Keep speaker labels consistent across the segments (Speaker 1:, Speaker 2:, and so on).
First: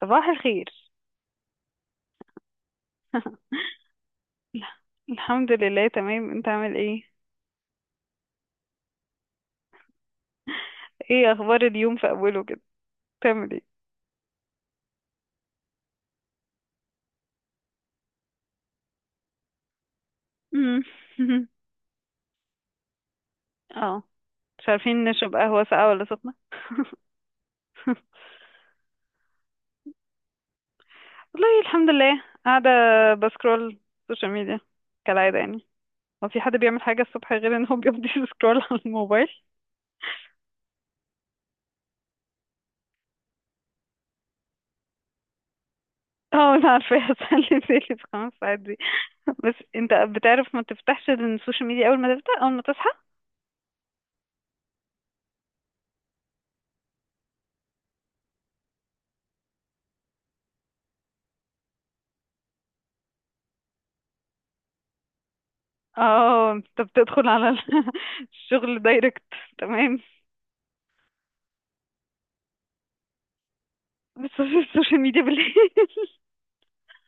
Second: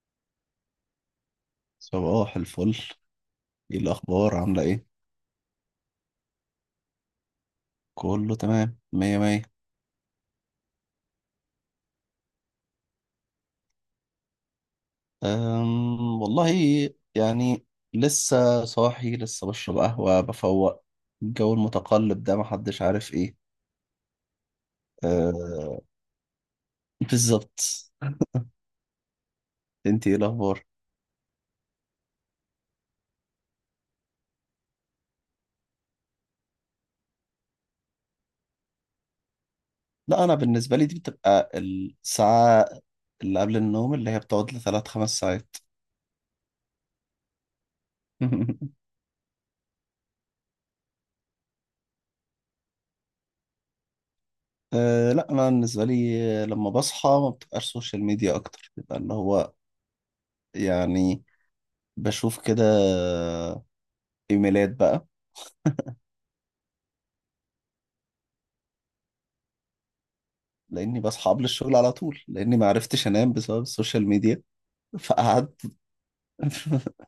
Speaker 1: صباح الخير.
Speaker 2: صباح الفل. ايه الاخبار؟ عامله ايه؟
Speaker 1: الحمد لله تمام. انت عامل ايه؟
Speaker 2: كله تمام، مية مية.
Speaker 1: ايه اخبار اليوم في اوله كده؟ بتعمل ايه؟
Speaker 2: والله، يعني لسه صاحي، لسه بشرب قهوه
Speaker 1: مم.
Speaker 2: بفوق. الجو المتقلب ده محدش عارف ايه.
Speaker 1: اه، مش عارفين نشرب قهوة
Speaker 2: أه،
Speaker 1: ساقعة ولا سخنة.
Speaker 2: بالظبط. انت ايه الاخبار؟
Speaker 1: والله الحمد لله، قاعدة بسكرول سوشيال ميديا كالعادة يعني. هو في حد بيعمل حاجة الصبح غير ان هو بيقضي سكرول على الموبايل؟
Speaker 2: لا، انا بالنسبه لي دي بتبقى الساعه اللي قبل النوم، اللي هي بتقعد لثلاث 5 ساعات.
Speaker 1: اه انا عارفة. هسلي بالي في 5 ساعات دي. بس انت بتعرف ما تفتحش السوشيال ميديا اول ما تفتح، اول ما تصحى.
Speaker 2: أه، لا انا بالنسبه لي لما بصحى ما بتبقاش سوشيال ميديا اكتر، بيبقى اللي هو يعني بشوف كده ايميلات بقى.
Speaker 1: اه، انت بتدخل على الشغل دايركت. تمام.
Speaker 2: لاني بصحى قبل الشغل على طول، لاني ما عرفتش انام بسبب السوشيال
Speaker 1: بس في
Speaker 2: ميديا
Speaker 1: السوشيال ميديا بالليل.
Speaker 2: فقعدت.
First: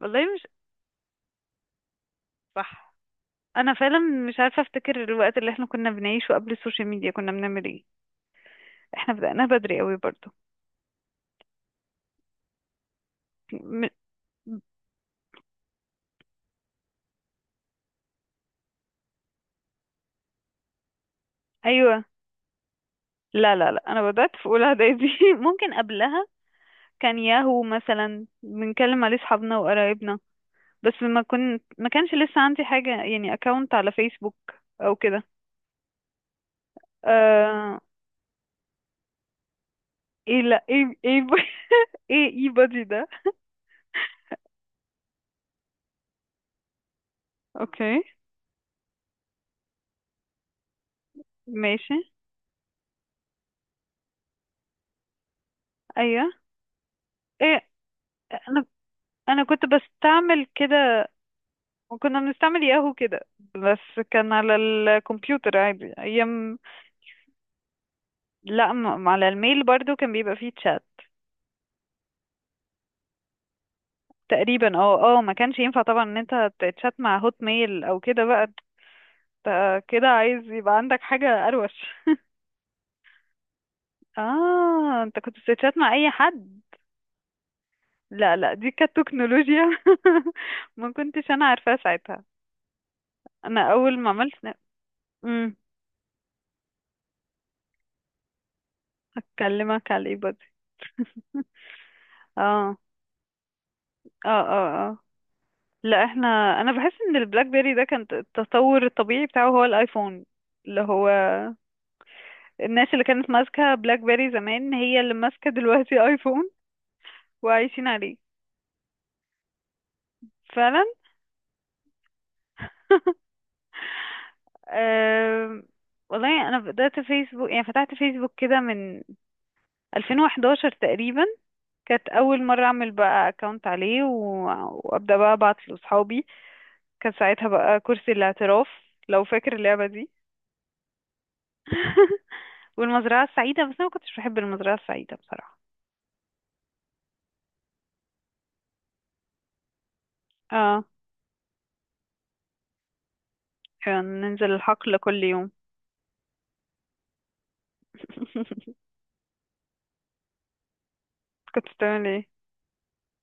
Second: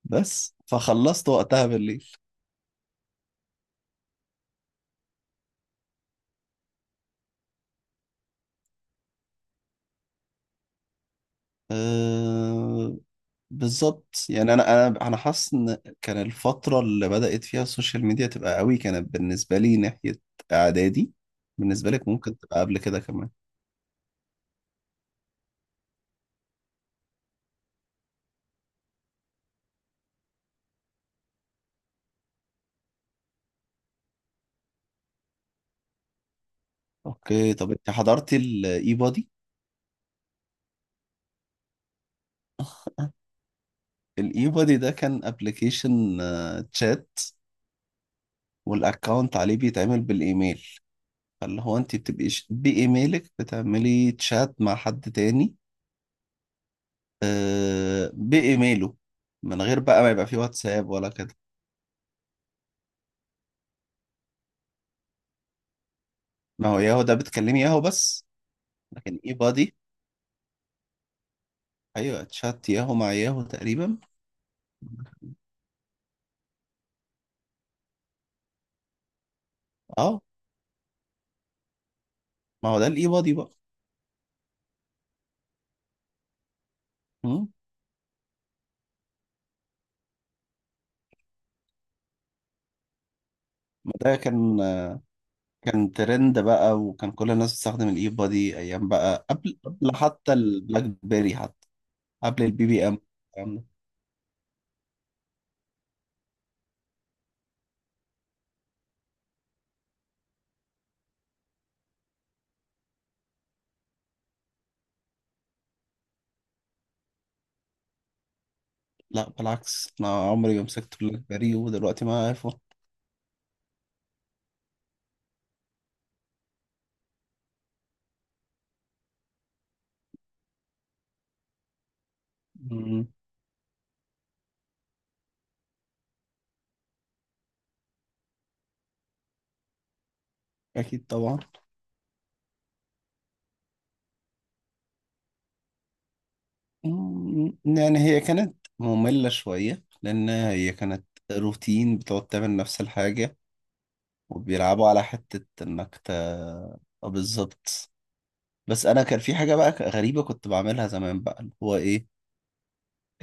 Speaker 1: والله مش
Speaker 2: بس فخلصت وقتها بالليل.
Speaker 1: صح. انا فعلا مش عارفه افتكر الوقت اللي احنا كنا بنعيشه قبل السوشيال ميديا كنا بنعمل ايه. احنا بدأناها بدري قوي برضو.
Speaker 2: أه،
Speaker 1: م...
Speaker 2: بالظبط. يعني انا حاسس ان كان الفتره اللي بدات فيها السوشيال ميديا تبقى قوي كانت بالنسبه لي ناحيه اعدادي. بالنسبه
Speaker 1: ايوه.
Speaker 2: لك ممكن تبقى قبل كده كمان.
Speaker 1: لا لا لا، انا بدأت في اولى اعدادي. ممكن قبلها كان ياهو مثلا بنكلم عليه اصحابنا وقرايبنا. بس ما كانش لسه عندي حاجه يعني اكونت على فيسبوك او كده.
Speaker 2: اوكي، طب
Speaker 1: آه...
Speaker 2: انت حضرتي الاي بودي؟
Speaker 1: ايه لا، ايه ايه. ايه اي بادي ده؟
Speaker 2: الاي بودي ده كان ابلكيشن تشات،
Speaker 1: اوكي
Speaker 2: والاكونت عليه بيتعمل بالايميل، فاللي هو
Speaker 1: ماشي،
Speaker 2: انت بتبقي بايميلك بتعملي تشات مع حد تاني.
Speaker 1: ايوه. ايه،
Speaker 2: آه،
Speaker 1: انا
Speaker 2: بايميله.
Speaker 1: كنت
Speaker 2: من غير بقى ما يبقى فيه
Speaker 1: بستعمل
Speaker 2: واتساب
Speaker 1: كده.
Speaker 2: ولا كده.
Speaker 1: وكنا بنستعمل ياهو كده، بس كان على الكمبيوتر عادي ايام.
Speaker 2: ما هو ياهو ده بتكلمي ياهو بس،
Speaker 1: لا
Speaker 2: لكن
Speaker 1: على
Speaker 2: اي
Speaker 1: الميل
Speaker 2: بادي
Speaker 1: برضو كان بيبقى فيه تشات.
Speaker 2: ايوه، تشات ياهو مع ياهو تقريبا.
Speaker 1: تقريبا اه اه، ما كانش ينفع طبعا ان انت تتشات مع هوت ميل او كده بقى. انت كده
Speaker 2: اه،
Speaker 1: عايز يبقى عندك حاجة اروش.
Speaker 2: ما هو ده الاي بادي بقى.
Speaker 1: اه، انت كنت بتتشات مع اي حد.
Speaker 2: مم.
Speaker 1: لا لا، دي كانت تكنولوجيا. ما كنتش انا عارفاها ساعتها. انا
Speaker 2: ما
Speaker 1: اول ما
Speaker 2: ده
Speaker 1: عملت
Speaker 2: كان ترند بقى، وكان كل الناس بتستخدم الاي بادي ايام بقى، قبل
Speaker 1: اكلمك
Speaker 2: قبل
Speaker 1: على الاي
Speaker 2: حتى
Speaker 1: بودي.
Speaker 2: البلاك بيري، حتى قبل البي
Speaker 1: اه
Speaker 2: بي ام
Speaker 1: اه اه اه، لا احنا. انا بحس ان البلاك بيري ده كان التطور الطبيعي بتاعه هو الايفون، اللي هو الناس اللي كانت ماسكة بلاك بيري زمان هي اللي ماسكة دلوقتي ايفون وعايشين عليه.
Speaker 2: لا، بالعكس انا عمري ما
Speaker 1: فعلا.
Speaker 2: مسكت بلاك بيري ودلوقتي معايا ايفون.
Speaker 1: أم، والله انا بدأت فيسبوك يعني فتحت فيسبوك كده من 2011 تقريبا. كانت اول مرة اعمل
Speaker 2: مم،
Speaker 1: بقى اكونت عليه وابدأ بقى ابعت لاصحابي. كان ساعتها بقى كرسي الاعتراف، لو فاكر اللعبة دي.
Speaker 2: اكيد طبعا.
Speaker 1: والمزرعة السعيدة، بس أنا ما كنتش بحب المزرعة السعيدة بصراحة.
Speaker 2: يعني هي كانت مملة شوية لان هي
Speaker 1: اه،
Speaker 2: كانت روتين، بتقعد تعمل نفس الحاجة.
Speaker 1: كان ننزل
Speaker 2: وبيلعبوا
Speaker 1: الحقل
Speaker 2: على
Speaker 1: كل يوم.
Speaker 2: حتة انك ت آه، بالظبط. بس انا كان في حاجة بقى غريبة كنت بعملها زمان بقى، اللي
Speaker 1: كنت
Speaker 2: هو
Speaker 1: بتعمل
Speaker 2: ايه؟
Speaker 1: ايه؟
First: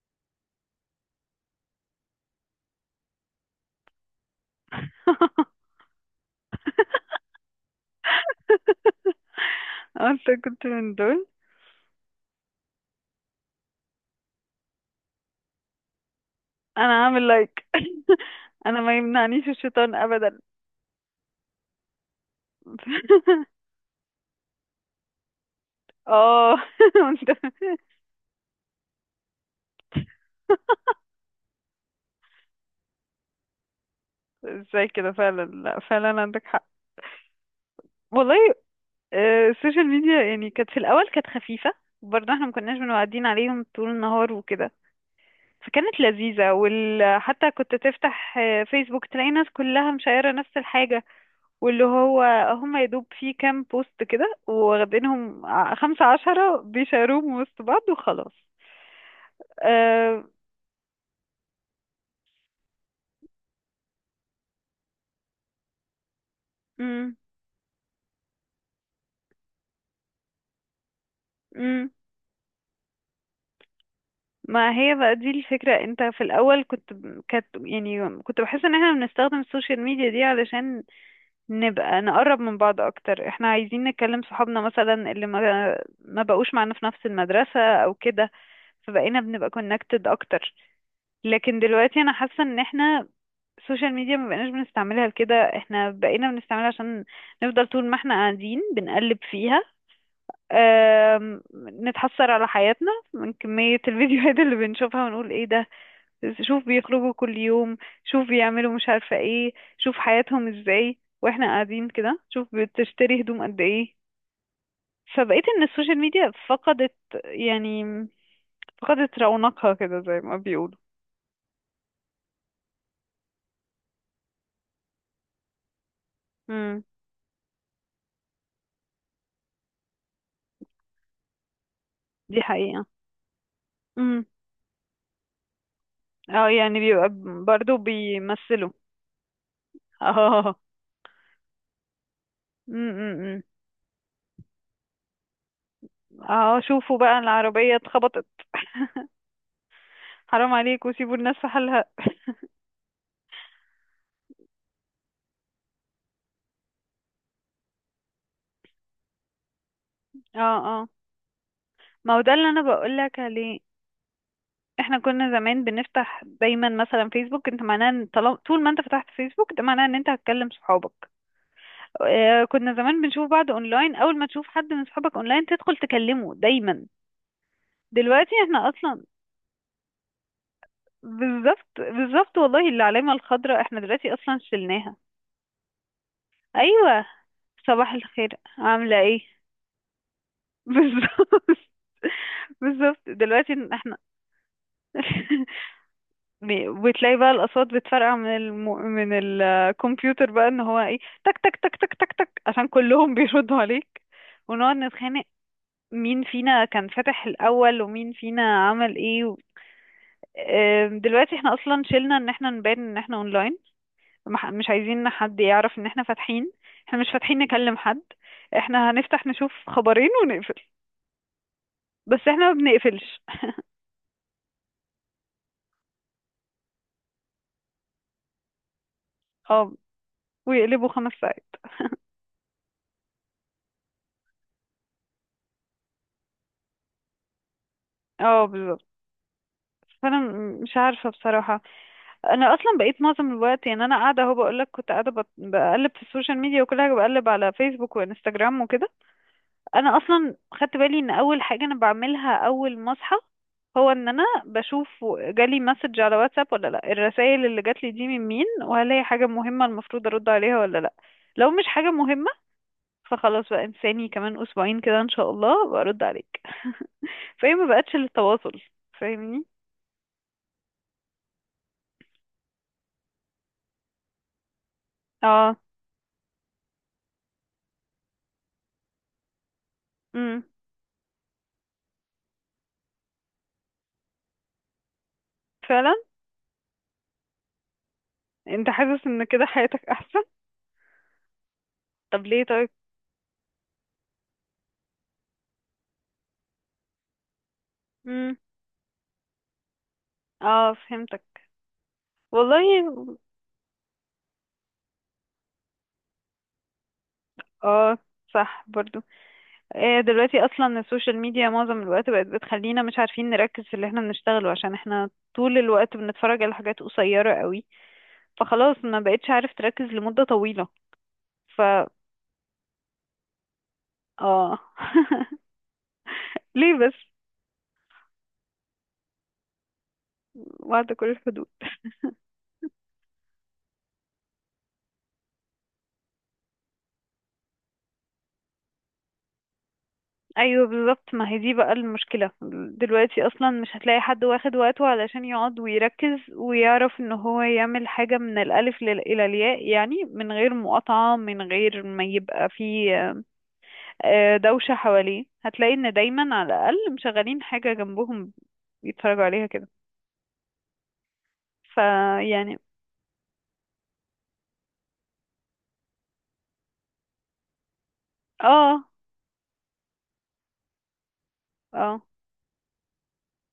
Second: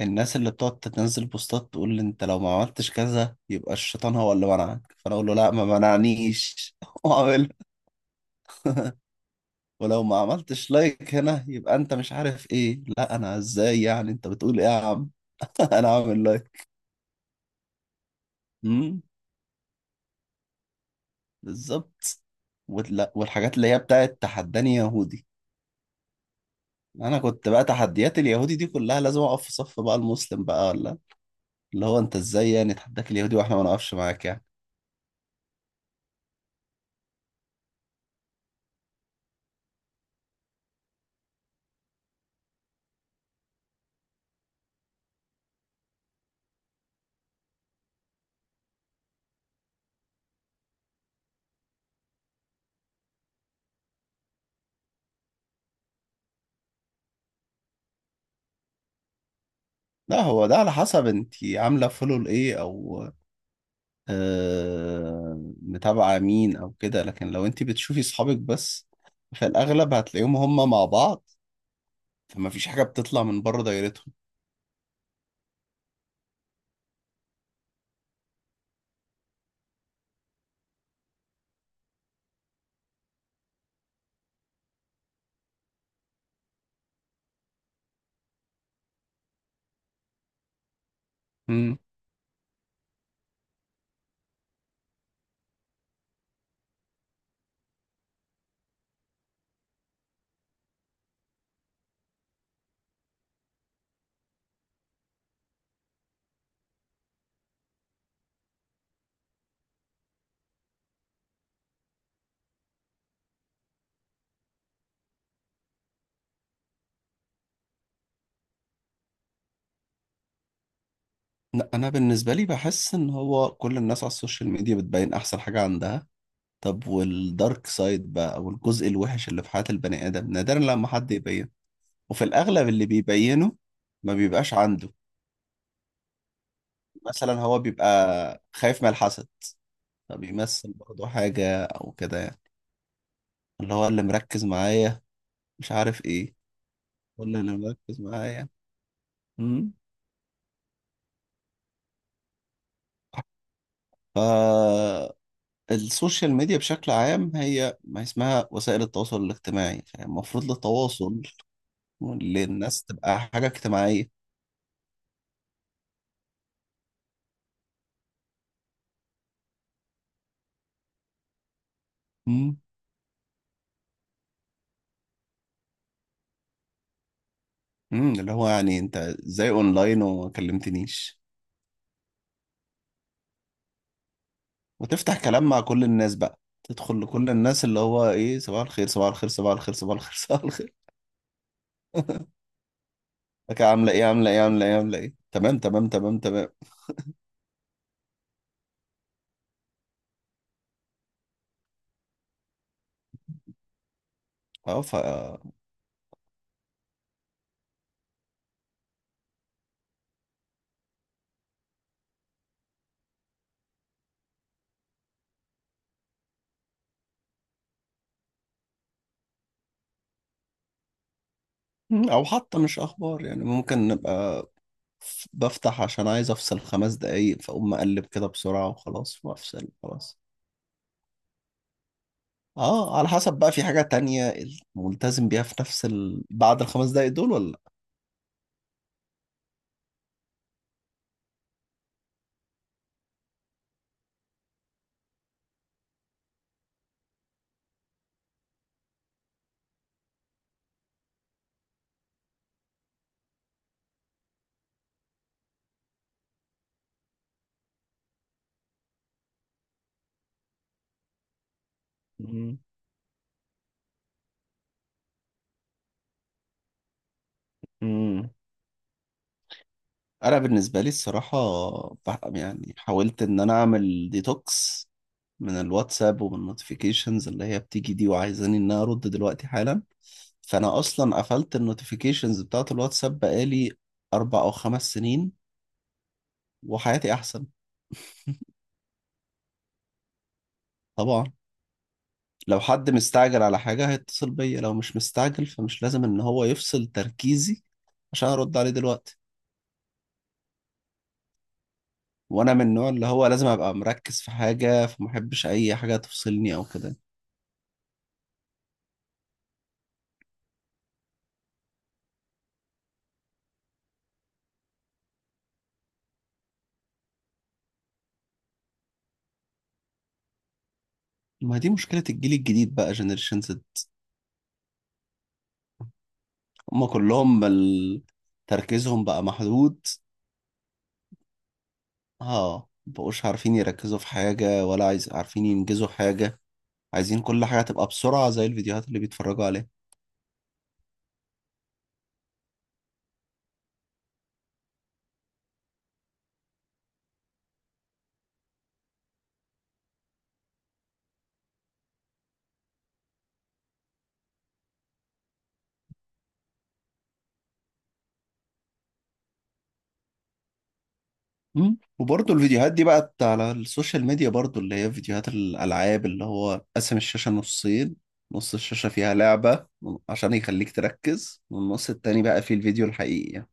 Speaker 2: الناس اللي بتقعد تنزل بوستات تقول لي انت لو ما عملتش كذا يبقى الشيطان هو اللي منعك، فانا اقول له لا، ما منعنيش واعملها. ولو ما
Speaker 1: انت كنت
Speaker 2: عملتش
Speaker 1: من
Speaker 2: لايك
Speaker 1: دول؟
Speaker 2: هنا يبقى انت مش عارف ايه، لا انا ازاي يعني، انت بتقول ايه يا عم؟ انا عامل لايك.
Speaker 1: انا عامل لايك. انا ما
Speaker 2: امم
Speaker 1: يمنعنيش الشيطان ابدا.
Speaker 2: بالظبط. والحاجات اللي هي بتاعت تحداني يهودي.
Speaker 1: اه
Speaker 2: انا كنت بقى
Speaker 1: وأنت-
Speaker 2: تحديات اليهودي دي كلها لازم اقف في صف بقى المسلم، بقى ولا اللي هو انت ازاي يعني تحداك اليهودي واحنا ما نقفش معاك يعني.
Speaker 1: ازاي كده؟ فعلا، لا فعلا عندك حق. والله. السوشيال ميديا يعني كانت في الأول كانت خفيفة. برضه احنا ما كناش بنقعدين عليهم طول النهار وكده، فكانت لذيذة حتى كنت تفتح فيسبوك تلاقي ناس كلها مشايرة نفس الحاجة واللي هو هم يا دوب في كام بوست كده واخدينهم 15، بيشاروهم وسط بعض وخلاص.
Speaker 2: لا،
Speaker 1: أه...
Speaker 2: هو ده على حسب انت عامله فولو لايه، او آه، متابعه مين او كده،
Speaker 1: مم،
Speaker 2: لكن لو انت بتشوفي صحابك بس فالاغلب هتلاقيهم هم مع بعض،
Speaker 1: مم.
Speaker 2: فما فيش حاجة بتطلع من بره دايرتهم.
Speaker 1: ما هي بقى دي الفكرة. انت في الأول كنت، كانت يعني كنت بحس ان احنا بنستخدم السوشيال ميديا دي علشان نبقى نقرب من بعض اكتر. احنا عايزين نكلم صحابنا مثلا اللي ما بقوش معانا في نفس المدرسة او كده، فبقينا بنبقى كونكتد اكتر. لكن
Speaker 2: مم.
Speaker 1: دلوقتي انا حاسة ان احنا، السوشيال ميديا ما بقيناش بنستعملها لكده، احنا بقينا بنستعملها عشان نفضل طول ما احنا قاعدين بنقلب فيها. آم، نتحسر على حياتنا من كمية الفيديوهات اللي بنشوفها ونقول ايه ده، شوف بيخرجوا كل يوم، شوف بيعملوا مش عارفة ايه، شوف حياتهم ازاي واحنا قاعدين كده، شوف بتشتري هدوم قد ايه. فبقيت ان السوشيال ميديا فقدت، يعني فقدت رونقها كده زي ما بيقولوا.
Speaker 2: لا، أنا بالنسبة لي بحس إن هو كل الناس على السوشيال ميديا بتبين أحسن حاجة عندها.
Speaker 1: امم،
Speaker 2: طب والدارك سايد بقى، أو الجزء الوحش اللي في حياة البني آدم، نادرا لما حد يبينه. وفي
Speaker 1: دي
Speaker 2: الأغلب
Speaker 1: حقيقة.
Speaker 2: اللي بيبينه ما
Speaker 1: امم،
Speaker 2: بيبقاش عنده.
Speaker 1: اه يعني بيبقى،
Speaker 2: مثلا هو
Speaker 1: برضو
Speaker 2: بيبقى
Speaker 1: بيمثلوا.
Speaker 2: خايف من الحسد،
Speaker 1: اه،
Speaker 2: فبيمثل برضه حاجة أو كده يعني.
Speaker 1: امم،
Speaker 2: اللي هو اللي مركز معايا مش عارف إيه،
Speaker 1: اه شوفوا بقى
Speaker 2: ولا اللي
Speaker 1: العربية
Speaker 2: مركز
Speaker 1: اتخبطت.
Speaker 2: معايا. مم.
Speaker 1: حرام عليكوا، سيبوا الناس في حالها.
Speaker 2: ف السوشيال ميديا بشكل عام، هي ما اسمها وسائل التواصل الاجتماعي،
Speaker 1: اه
Speaker 2: فالمفروض
Speaker 1: اه،
Speaker 2: للتواصل،
Speaker 1: ما هو ده اللي انا
Speaker 2: للناس،
Speaker 1: بقولك
Speaker 2: تبقى حاجة
Speaker 1: عليه.
Speaker 2: اجتماعية.
Speaker 1: احنا كنا زمان بنفتح دايما مثلا فيسبوك. انت معناه ان طالما طول ما انت فتحت فيسبوك ده معناه ان انت هتكلم صحابك. اه،
Speaker 2: مم.
Speaker 1: كنا زمان بنشوف بعض اونلاين، اول ما تشوف حد من صحابك اونلاين تدخل تكلمه دايما.
Speaker 2: مم. اللي
Speaker 1: دلوقتي
Speaker 2: هو
Speaker 1: احنا
Speaker 2: يعني انت
Speaker 1: اصلا،
Speaker 2: ازاي اونلاين وما كلمتنيش.
Speaker 1: بالظبط بالظبط. والله العلامة الخضراء احنا دلوقتي اصلا شلناها.
Speaker 2: وتفتح كلام مع كل الناس، بقى تدخل
Speaker 1: ايوه،
Speaker 2: لكل الناس اللي
Speaker 1: صباح
Speaker 2: هو ايه،
Speaker 1: الخير
Speaker 2: صباح الخير،
Speaker 1: عاملة
Speaker 2: صباح
Speaker 1: ايه.
Speaker 2: الخير، صباح الخير، صباح الخير صباح الخير.
Speaker 1: بالظبط بالظبط.
Speaker 2: لك
Speaker 1: دلوقتي
Speaker 2: عاملة
Speaker 1: احنا
Speaker 2: ايه، عاملة ايه، عاملة ايه، عاملة ايه، تمام تمام تمام تمام.
Speaker 1: وتلاقي بقى الأصوات بتفرقع من من الكمبيوتر بقى ان هو ايه، تك تك تك تك تك تك عشان كلهم بيردوا عليك. ونقعد
Speaker 2: اه.
Speaker 1: نتخانق مين فينا كان فاتح الأول ومين فينا عمل ايه دلوقتي احنا اصلا شلنا ان احنا نبان ان احنا اونلاين. مش عايزين إن حد يعرف ان احنا فاتحين. احنا مش فاتحين نكلم حد، احنا هنفتح نشوف خبرين ونقفل.
Speaker 2: مم.
Speaker 1: بس
Speaker 2: او
Speaker 1: احنا ما
Speaker 2: حتى مش
Speaker 1: بنقفلش.
Speaker 2: اخبار، يعني ممكن نبقى بفتح عشان عايز افصل 5 دقايق، فاقوم مقلب كده بسرعة وخلاص وافصل
Speaker 1: اه،
Speaker 2: خلاص.
Speaker 1: ويقلبوا 5 ساعات.
Speaker 2: اه، على حسب بقى في حاجة تانية ملتزم بيها في نفس بعد الخمس دقايق دول ولا لا.
Speaker 1: اه بالظبط. فانا مش عارفة بصراحة. انا اصلا بقيت معظم الوقت يعني، انا قاعده اهو بقول لك كنت قاعده بقلب في السوشيال ميديا وكل حاجه بقلب على فيسبوك وانستجرام وكده. انا اصلا خدت بالي ان اول حاجه انا بعملها اول ما اصحى، هو ان انا بشوف جالي مسج على واتساب ولا لا. الرسائل اللي جات لي دي من مين وهل هي حاجه مهمه المفروض ارد عليها ولا لا. لو مش حاجه مهمه
Speaker 2: مم.
Speaker 1: فخلاص بقى، انساني كمان اسبوعين كده ان شاء الله برد عليك. فهي ما بقتش
Speaker 2: مم.
Speaker 1: للتواصل، فاهمني.
Speaker 2: انا بالنسبة لي الصراحة يعني حاولت ان انا اعمل ديتوكس
Speaker 1: اه،
Speaker 2: من الواتساب ومن النوتيفيكيشنز اللي هي بتيجي دي، وعايزاني ان انا ارد دلوقتي حالا.
Speaker 1: امم،
Speaker 2: فانا اصلا قفلت النوتيفيكيشنز بتاعت الواتساب بقالي 4 او 5 سنين،
Speaker 1: فعلا.
Speaker 2: وحياتي احسن.
Speaker 1: انت حاسس ان كده حياتك احسن؟
Speaker 2: طبعا،
Speaker 1: طب ليه
Speaker 2: لو
Speaker 1: طيب؟
Speaker 2: حد مستعجل على حاجة هيتصل بيا، لو مش مستعجل فمش لازم ان هو يفصل تركيزي عشان
Speaker 1: امم،
Speaker 2: ارد عليه دلوقتي.
Speaker 1: اه فهمتك.
Speaker 2: وانا من
Speaker 1: والله
Speaker 2: النوع اللي هو لازم ابقى مركز في حاجة، فمحبش اي حاجة تفصلني او كده.
Speaker 1: اه صح برضو. دلوقتي اصلا السوشيال ميديا معظم الوقت بقت بتخلينا مش عارفين نركز في اللي احنا بنشتغله، عشان احنا طول الوقت بنتفرج على حاجات قصيرة قوي. فخلاص ما بقتش عارف تركز لمدة طويلة.
Speaker 2: ما
Speaker 1: ف
Speaker 2: دي مشكلة الجيل الجديد بقى، جنريشن زد.
Speaker 1: اه. ليه
Speaker 2: هما
Speaker 1: بس؟
Speaker 2: كلهم تركيزهم بقى محدود.
Speaker 1: بعد كل الحدود.
Speaker 2: اه، مبقوش عارفين يركزوا في حاجة ولا عايز عارفين ينجزوا حاجة، عايزين كل حاجة تبقى بسرعة زي الفيديوهات اللي بيتفرجوا عليها.
Speaker 1: ايوه بالظبط، ما هي دي بقى المشكلة. دلوقتي اصلا مش هتلاقي حد واخد وقته علشان يقعد ويركز ويعرف ان هو يعمل حاجة من الالف الى الياء يعني، من غير مقاطعة من غير ما يبقى فيه دوشة حواليه. هتلاقي ان دايما على الاقل مشغلين حاجة جنبهم يتفرجوا عليها كده.
Speaker 2: مم. وبرضه
Speaker 1: فيعني
Speaker 2: الفيديوهات دي بقت على السوشيال ميديا برضه، اللي هي فيديوهات الألعاب اللي هو قسم الشاشة نصين، نص
Speaker 1: اه
Speaker 2: الشاشة فيها لعبة عشان يخليك تركز، والنص
Speaker 1: اه،
Speaker 2: التاني بقى فيه الفيديو الحقيقي يعني.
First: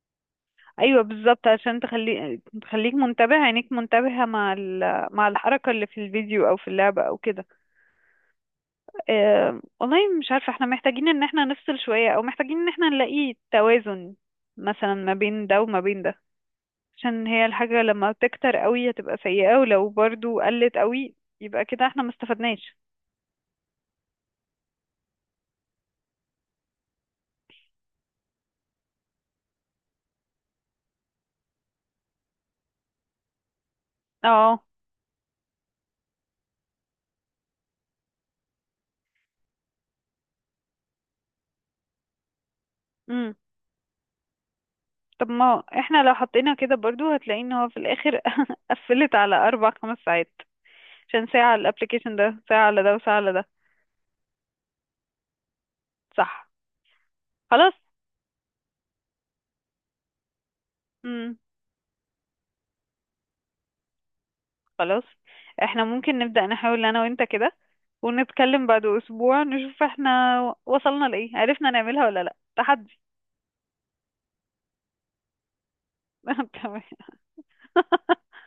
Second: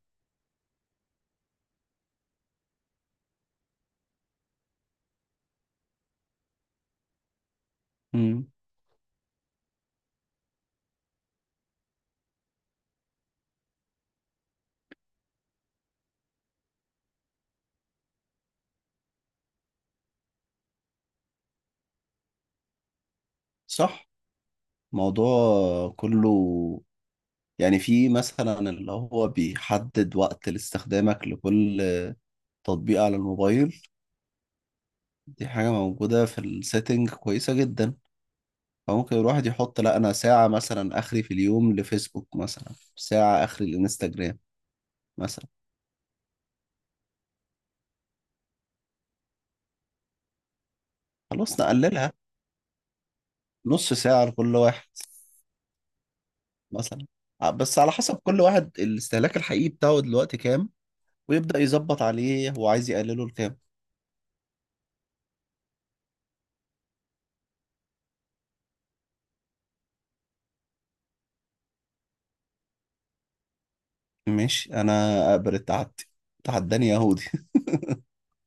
Speaker 1: ايوه بالظبط عشان تخلي، تخليك منتبه، عينيك منتبهة مع مع الحركة اللي في الفيديو او في اللعبة او كده.
Speaker 2: مم.
Speaker 1: والله مش عارفة احنا محتاجين ان احنا نفصل شوية او محتاجين ان احنا نلاقي توازن مثلا ما بين ده وما بين ده. عشان هي الحاجة لما تكتر قوي هتبقى سيئة، ولو برضو قلت قوي يبقى كده احنا ما استفدناش.
Speaker 2: صح. الموضوع كله يعني في مثلا اللي هو بيحدد وقت لاستخدامك لكل تطبيق على الموبايل،
Speaker 1: اه،
Speaker 2: دي حاجة موجودة في السيتنج كويسة جدا. أو ممكن الواحد يحط، لا أنا ساعة مثلا آخري في اليوم لفيسبوك، مثلا
Speaker 1: امم.
Speaker 2: ساعة آخري للإنستجرام
Speaker 1: طب
Speaker 2: مثلا.
Speaker 1: ما احنا لو حطينا كده برضو هتلاقي ان هو في الاخر قفلت على 4 5 ساعات عشان ساعة على
Speaker 2: خلاص، نقللها
Speaker 1: الابليكيشن ده ساعة على ده وساعة على ده.
Speaker 2: نص ساعة لكل واحد
Speaker 1: صح
Speaker 2: مثلا.
Speaker 1: خلاص،
Speaker 2: بس على حسب كل واحد الاستهلاك الحقيقي بتاعه دلوقتي كام، ويبدأ يظبط عليه هو عايز يقلله لكام.
Speaker 1: خلاص احنا ممكن نبدأ نحاول انا وانت كده ونتكلم بعد اسبوع نشوف احنا وصلنا لايه، عرفنا نعملها ولا لا. تحدي.
Speaker 2: ماشي، أنا أقبل التحدي. تحداني يهودي.
Speaker 1: تمام.